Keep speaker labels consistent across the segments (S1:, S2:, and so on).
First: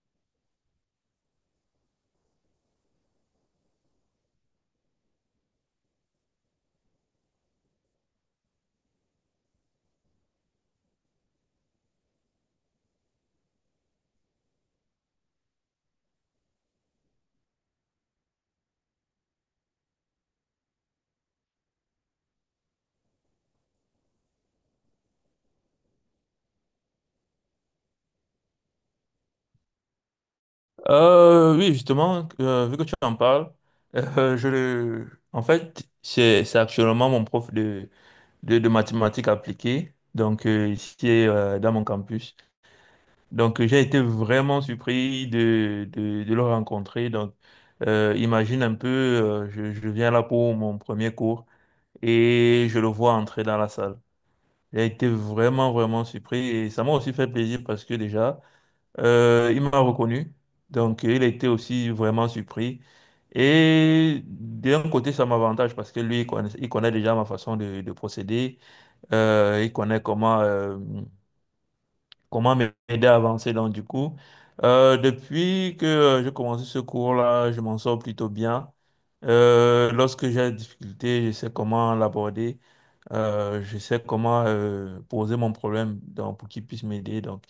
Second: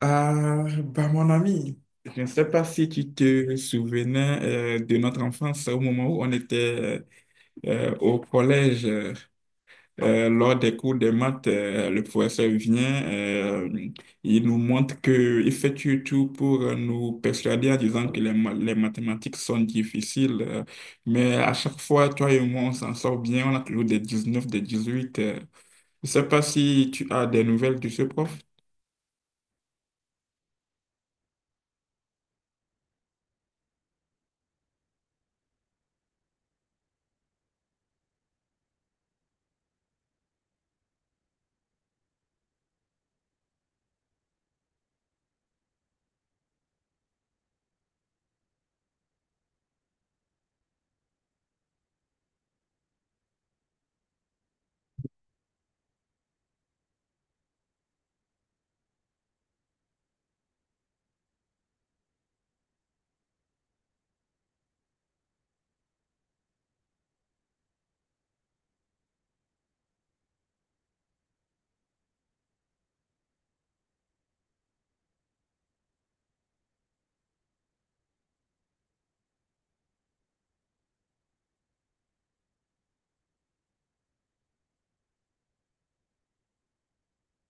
S1: Ah, bah mon ami, je ne sais pas si tu te souvenais de notre enfance au moment où on était au collège. Lors des cours de maths, le professeur vient, il nous montre qu'il fait tout tout pour nous persuader en disant que les mathématiques sont difficiles. Mais à chaque fois, toi et moi, on s'en sort bien, on a toujours des neuf des 18. Je ne sais pas si tu as des nouvelles de ce prof.
S2: Oui, justement, vu que tu en parles, je le... en fait, c'est actuellement mon prof de mathématiques appliquées, donc ici dans mon campus. Donc j'ai été vraiment surpris de le rencontrer. Donc imagine un peu, je viens là pour mon premier cours et je le vois entrer dans la salle. J'ai été vraiment, vraiment surpris et ça m'a aussi fait plaisir parce que déjà, il m'a reconnu, donc il a été aussi vraiment surpris. Et d'un côté, ça m'avantage parce que lui, il connaît déjà ma façon de procéder. Il connaît comment, comment m'aider à avancer. Donc, du coup, depuis que j'ai commencé ce cours-là, je m'en sors plutôt bien. Lorsque j'ai des difficultés, je sais comment l'aborder. Je sais comment poser mon problème donc, pour qu'il puisse m'aider. Donc,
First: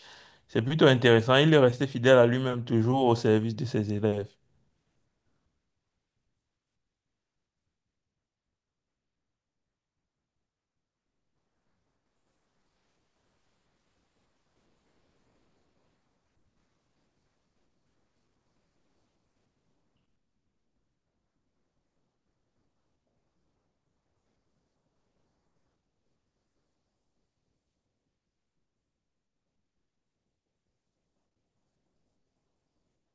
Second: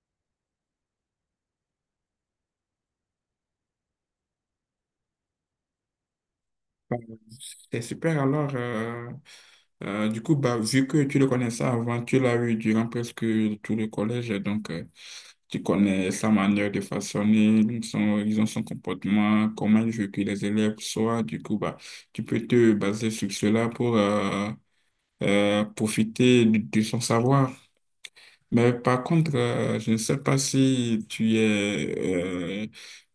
S2: c'est plutôt intéressant. Il est resté fidèle à lui-même, toujours au service de ses élèves.
S1: Bon, c'est super. Alors, du coup, bah, vu que tu le connaissais avant, tu l'as eu durant presque tout le collège, donc tu connais sa manière de façonner, son, disons, son comportement, comment il veut que les élèves soient. Du coup, bah, tu peux te baser sur cela pour profiter de son savoir. Mais par contre, je ne sais pas si tu es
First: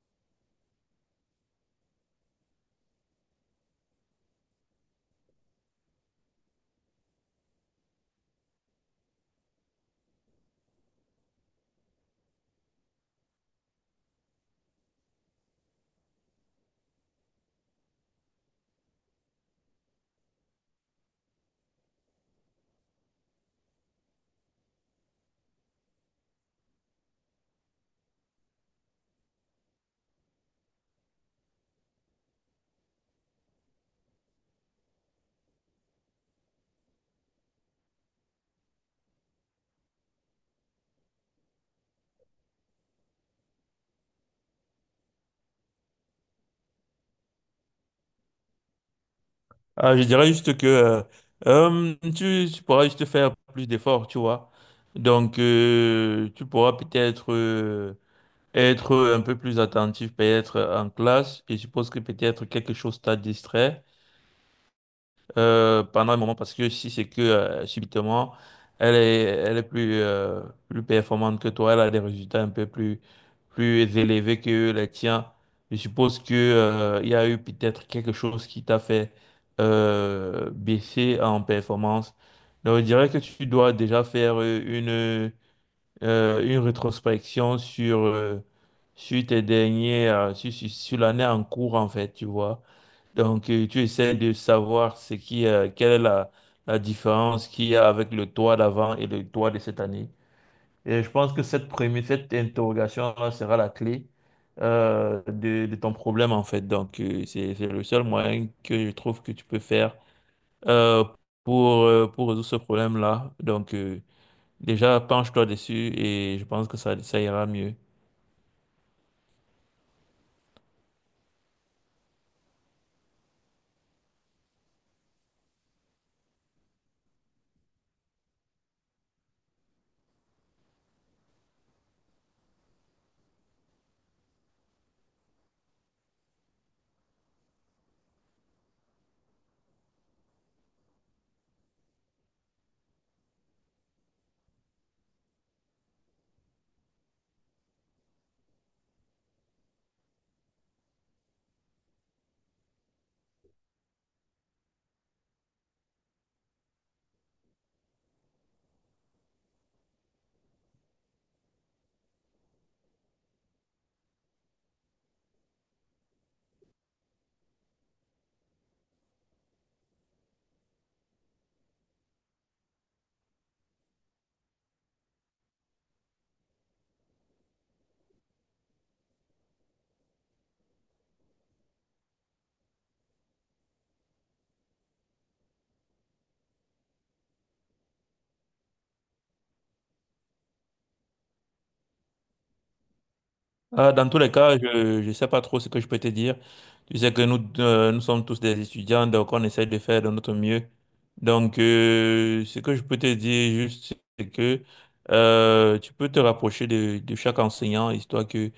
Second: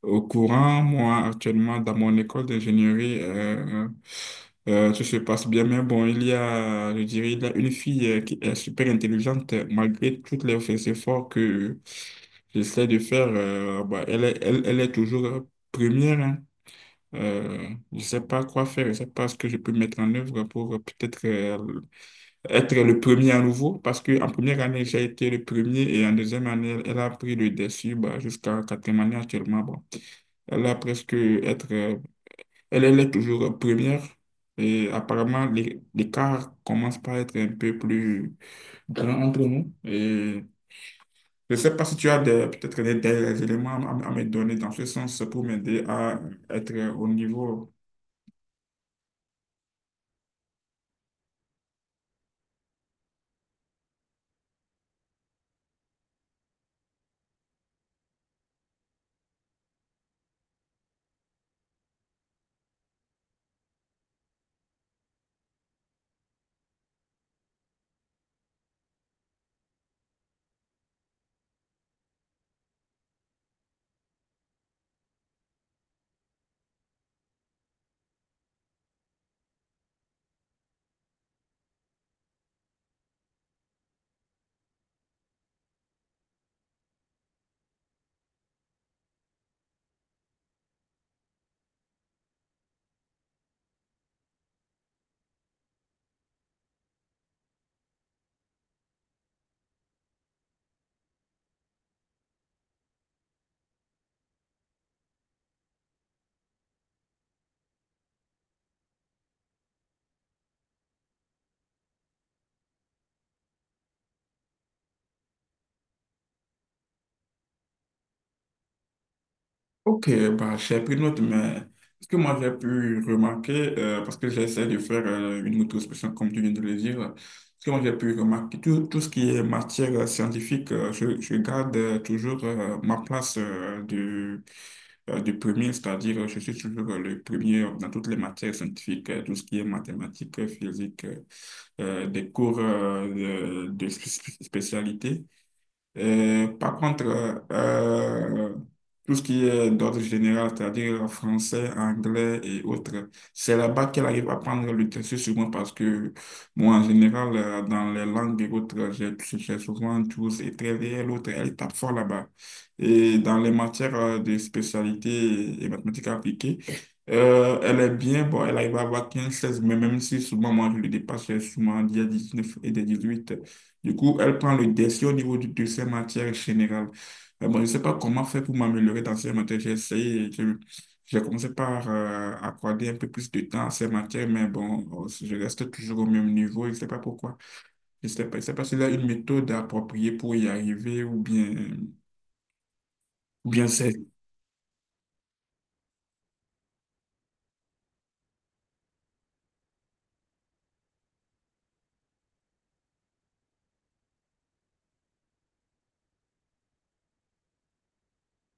S1: au courant. Moi, actuellement, dans mon école d'ingénierie, tout se passe bien. Mais bon, il y a, je dirais, il y a une fille qui est super intelligente, malgré tous les efforts que j'essaie de faire. Bah, elle est toujours première, hein. Je ne sais pas quoi faire. Je ne sais pas ce que je peux mettre en œuvre pour peut-être être le premier à nouveau, parce qu'en première année, j'ai été le premier et en deuxième année, elle, elle a pris le dessus bah, jusqu'à quatrième année actuellement. Bon, elle a presque être, elle, elle est toujours première et apparemment, l'écart commence par être un peu plus grand entre nous. Et je ne sais pas si tu as peut-être des éléments à me donner dans ce sens pour m'aider à être au niveau.
S2: Ah, je dirais juste que tu pourras juste faire plus d'efforts, tu vois. Donc, tu pourras peut-être être un peu plus attentif, peut-être en classe. Et je suppose que peut-être quelque chose t'a distrait pendant un moment parce que si c'est que subitement elle est plus, plus performante que toi, elle a des résultats un peu plus, plus élevés que les tiens. Je suppose que il y a eu peut-être quelque chose qui t'a fait baisser en performance. Donc, je dirais que tu dois déjà faire une rétrospection sur tes derniers, sur l'année en cours, en fait, tu vois. Donc, tu essaies de savoir ce qui, quelle est la différence qu'il y a avec le toit d'avant et le toit de cette année. Et je pense que cette interrogation-là sera la clé de ton problème, en fait. Donc, c'est le seul moyen que je trouve que tu peux faire euh, pour résoudre ce problème-là. Donc, déjà, penche-toi dessus et je pense que ça ira mieux.
S1: Ok, bah, j'ai pris note, mais ce que moi j'ai pu remarquer, parce que j'essaie de faire une auto-expression comme tu viens de le dire, ce que moi j'ai pu remarquer, tout, tout ce qui est matière scientifique, je garde toujours ma place de premier, c'est-à-dire je suis toujours le premier dans toutes les matières scientifiques, tout ce qui est mathématiques, physique, des cours de spécialité. Et par contre, euh, tout ce qui est d'ordre général, c'est-à-dire français, anglais et autres, c'est là-bas qu'elle arrive à prendre le dessus sur moi parce que moi, en général, dans les langues et autres, j'ai souvent 12 et très et l'autre, elle tape fort là-bas. Et dans les matières de spécialité et mathématiques appliquées, elle est bien, bon, elle arrive à avoir 15 16 mais même si souvent moi je le dépasse, j'ai souvent des neuf et des 18 du coup, elle prend le dessus au niveau de ses matières générales. Bon, je ne sais pas comment faire pour m'améliorer dans ces matières. J'ai essayé, j'ai commencé par accorder un peu plus de temps à ces matières, mais bon, je reste toujours au même niveau. Je ne sais pas pourquoi. Je ne sais pas, je sais pas s'il y a une méthode appropriée pour y arriver ou bien c'est.
S2: Ah, dans tous les cas, je ne sais pas trop ce que je peux te dire. Tu sais que nous, nous sommes tous des étudiants, donc on essaie de faire de notre mieux. Donc, ce que je peux te dire juste, c'est que tu peux te rapprocher de chaque enseignant, histoire que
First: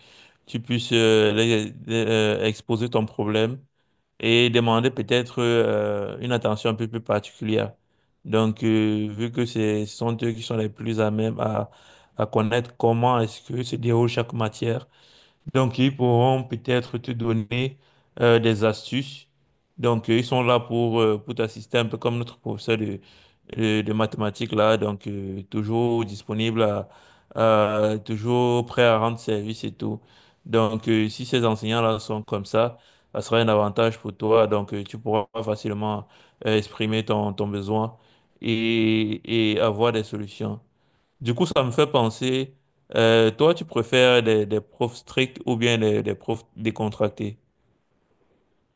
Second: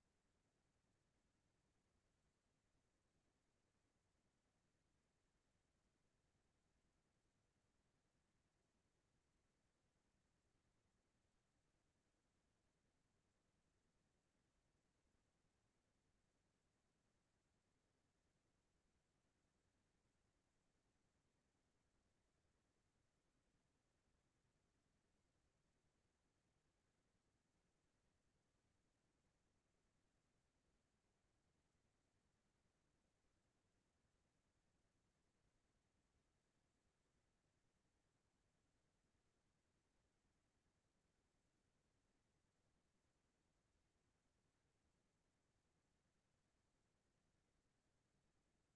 S2: tu puisses exposer ton problème et demander peut-être une attention un peu plus particulière. Donc, vu que ce sont eux qui sont les plus à même à connaître comment est-ce que se déroule chaque matière. Donc, ils pourront peut-être te donner des astuces. Donc, ils sont là pour t'assister un peu comme notre professeur de mathématiques là. Donc, toujours disponible toujours prêt à rendre service et tout. Donc, si ces enseignants-là sont comme ça sera un avantage pour toi. Donc, tu pourras facilement exprimer ton, ton besoin et avoir des solutions. Du coup, ça me fait penser, toi, tu préfères des profs stricts ou bien des profs décontractés?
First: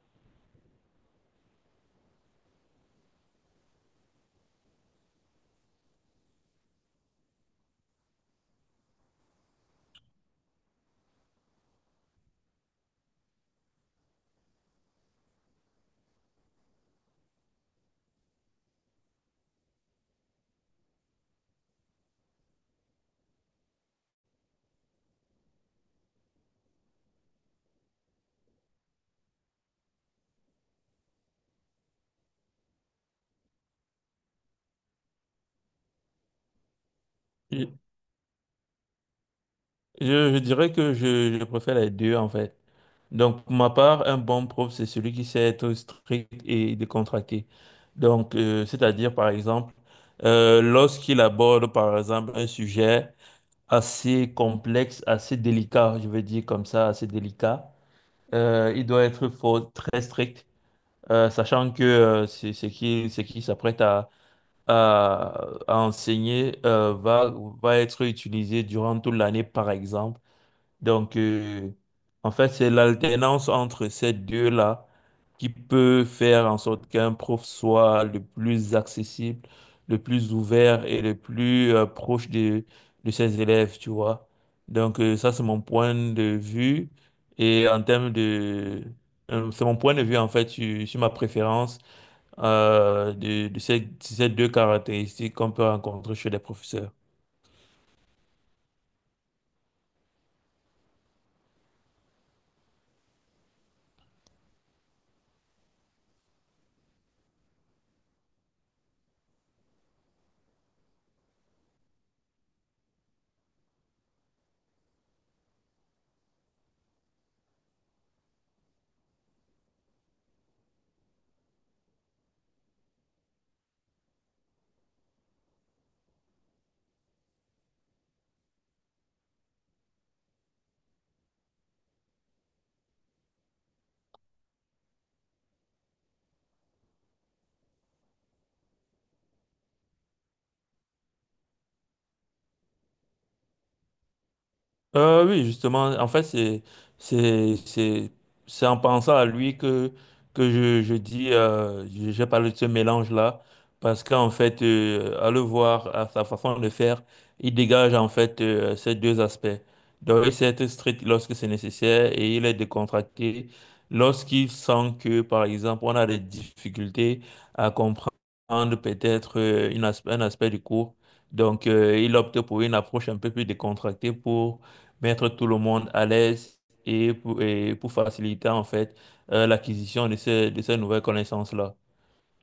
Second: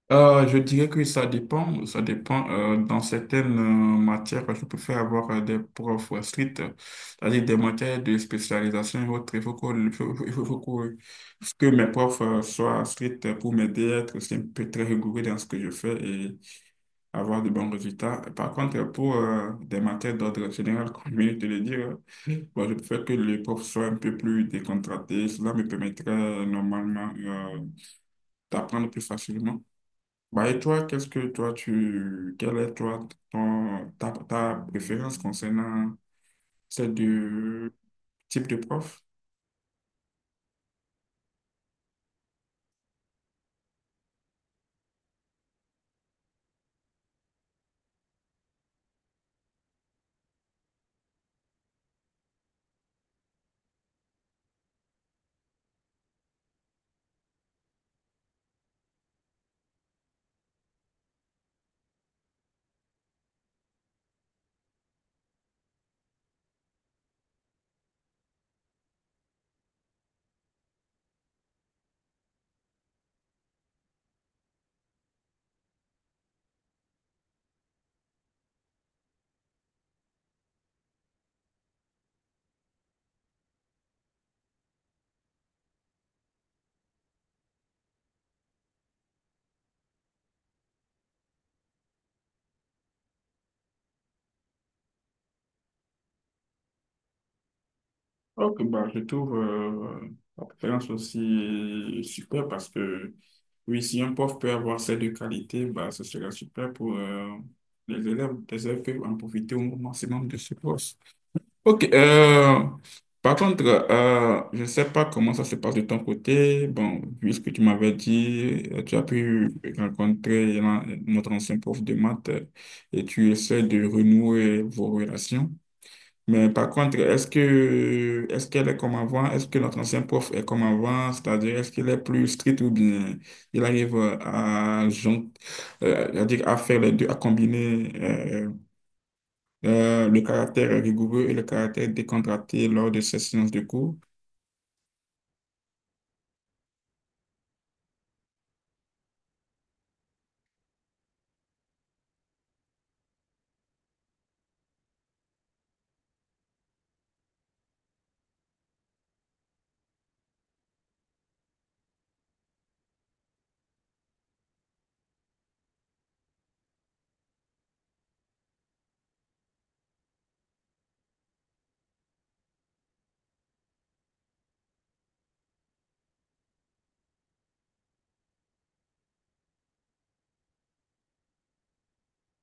S1: Je dirais que ça dépend. Ça dépend. Dans certaines matières, je préfère avoir des profs stricts, c'est-à-dire des matières de spécialisation et autres. Il faut que, il faut- il faut- il faut que, mes profs soient stricts pour m'aider à être aussi un peu très rigoureux dans ce que je fais et avoir de bons résultats. Par contre, pour des matières d'ordre général, comme je viens de te le dire, moi, je préfère que les profs soient un peu plus décontractés. Cela me permettrait normalement d'apprendre plus facilement. Bah, et toi, qu'est-ce que toi tu quelle est ta préférence concernant ces
S2: Je,
S1: deux types de profs?
S2: je dirais que je préfère les deux, en fait. Donc, pour ma part, un bon prof, c'est celui qui sait être strict et décontracté. Donc, c'est-à-dire, par exemple, lorsqu'il aborde, par exemple, un sujet assez complexe, assez délicat, je veux dire comme ça, assez délicat, il doit être très strict, sachant que c'est ce ce qui s'apprête à enseigner va être utilisé durant toute l'année, par exemple. Donc, en fait, c'est l'alternance entre ces deux-là qui peut faire en sorte qu'un prof soit le plus accessible, le plus ouvert et le plus proche de ses élèves, tu vois. Donc, ça, c'est mon point de vue. Et en termes de... C'est mon point de vue, en fait, sur ma préférence de ces deux caractéristiques qu'on peut rencontrer chez les professeurs.
S1: Ok, bah je trouve la préférence aussi super parce que oui, si un prof peut avoir ces deux qualités, bah ce serait super pour les élèves. Les élèves peuvent en profiter au maximum de ce prof. Ok, par contre, je ne sais pas comment ça se passe de ton côté. Bon, vu ce que tu m'avais dit, tu as pu rencontrer notre ancien prof de maths, et tu essaies de renouer vos relations. Mais par contre, est-ce qu'elle est comme avant? Est-ce que notre ancien prof est comme avant? C'est-à-dire, est-ce qu'il est plus strict ou bien il arrive à, jon- à faire les deux, à combiner le caractère rigoureux et le caractère décontracté lors de ces séances de cours.
S2: Oui, justement, en fait, c'est, c'est, c'est en pensant à lui que je dis, j'ai parlé de ce mélange-là, parce qu'en fait, à le voir, à sa façon de faire, il dégage en fait ces deux aspects. Donc, il sait être strict lorsque c'est nécessaire et il est décontracté lorsqu'il sent que, par exemple, on a des difficultés à comprendre peut-être un aspect du cours. Donc, il opte pour une approche un peu plus décontractée pour mettre tout le monde à l'aise et pour faciliter en fait l'acquisition de de ces nouvelles connaissances-là.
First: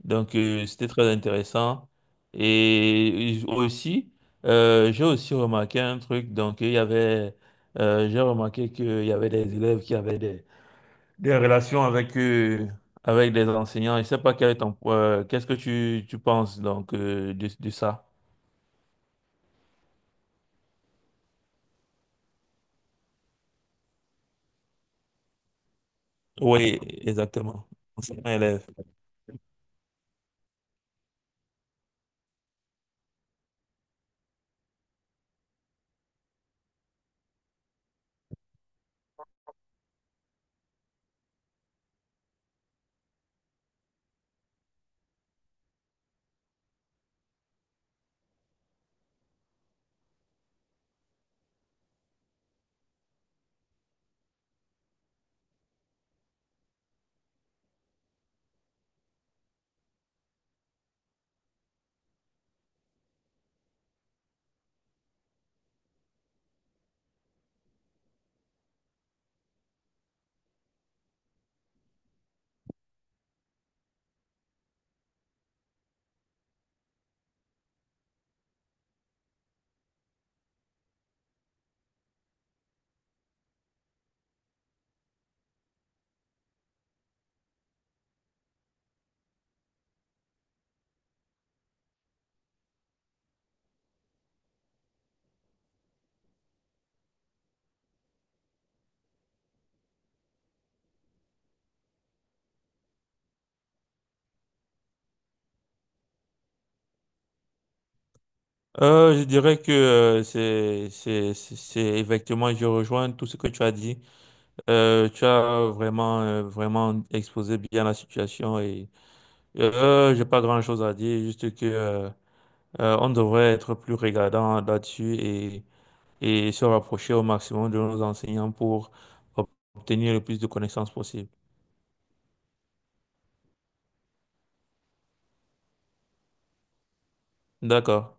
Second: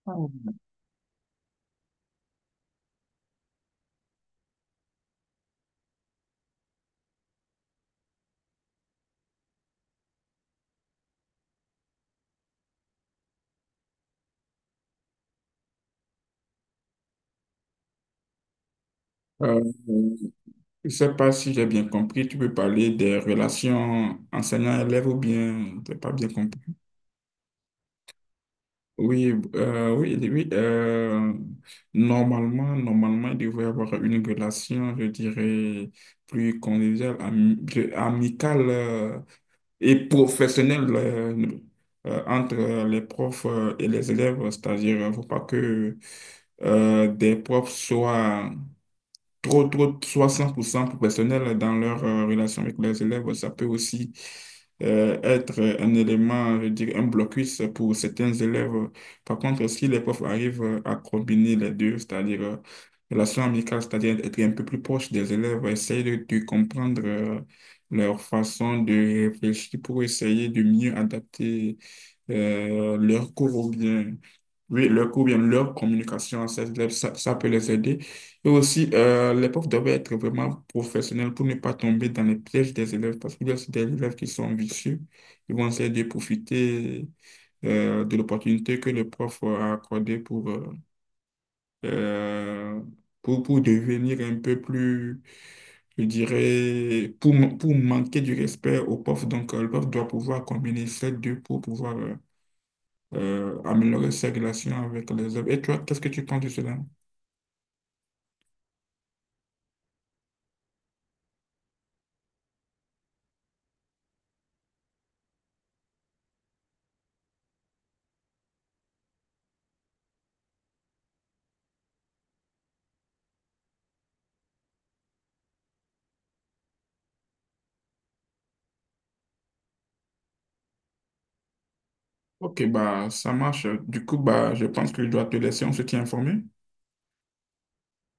S2: Donc
S1: Mhm.
S2: c'était très intéressant. Et aussi, j'ai aussi remarqué un truc, donc il y avait, j'ai remarqué qu'il y avait des élèves qui avaient des relations avec, avec des enseignants. Je sais pas quel est ton, qu'est-ce que tu penses donc de ça?
S1: Euh, je ne sais pas si j'ai bien compris, tu peux parler des relations enseignant-élève ou bien, je n'ai pas bien compris.
S2: Oui, exactement. Enseignant-élève.
S1: Oui, oui, oui. Oui, normalement, il devrait y avoir une relation, je dirais, plus conviviale, amicale et professionnelle entre les profs et les élèves. C'est-à-dire, il ne faut pas que des profs soient trop, trop, soit 100% professionnels dans leur relation avec leurs élèves. Ça peut aussi être un élément, je veux dire, un blocus pour certains élèves. Par contre, si les profs arrivent à combiner les deux, c'est-à-dire relation amicale, c'est-à-dire être un peu plus proche des élèves, essayer de comprendre leur façon de réfléchir pour essayer de mieux adapter leur cours ou bien oui, leur cours, bien leur communication, ça, peut les aider. Et aussi, les profs doivent être vraiment professionnels pour ne pas tomber dans les pièges des élèves, parce qu'il y a aussi des élèves qui sont vicieux. Ils vont essayer de profiter de l'opportunité que le prof a accordée euh, pour devenir un peu plus, je dirais, pour manquer du respect au prof. Donc, le prof doit pouvoir combiner ces deux pour pouvoir améliorer ses relations avec les autres. Et toi, qu'est-ce que tu penses de cela?
S2: Je dirais que c'est effectivement je rejoins tout ce que tu as dit. Tu as vraiment vraiment exposé bien la situation et j'ai pas grand-chose à dire juste que on devrait être plus regardant là-dessus et se rapprocher au maximum de nos enseignants pour ob- obtenir le plus de connaissances possible.
S1: Ok, bah, ça marche. Du coup, bah, je pense que je dois te laisser, on se tient informé.
S2: D'accord.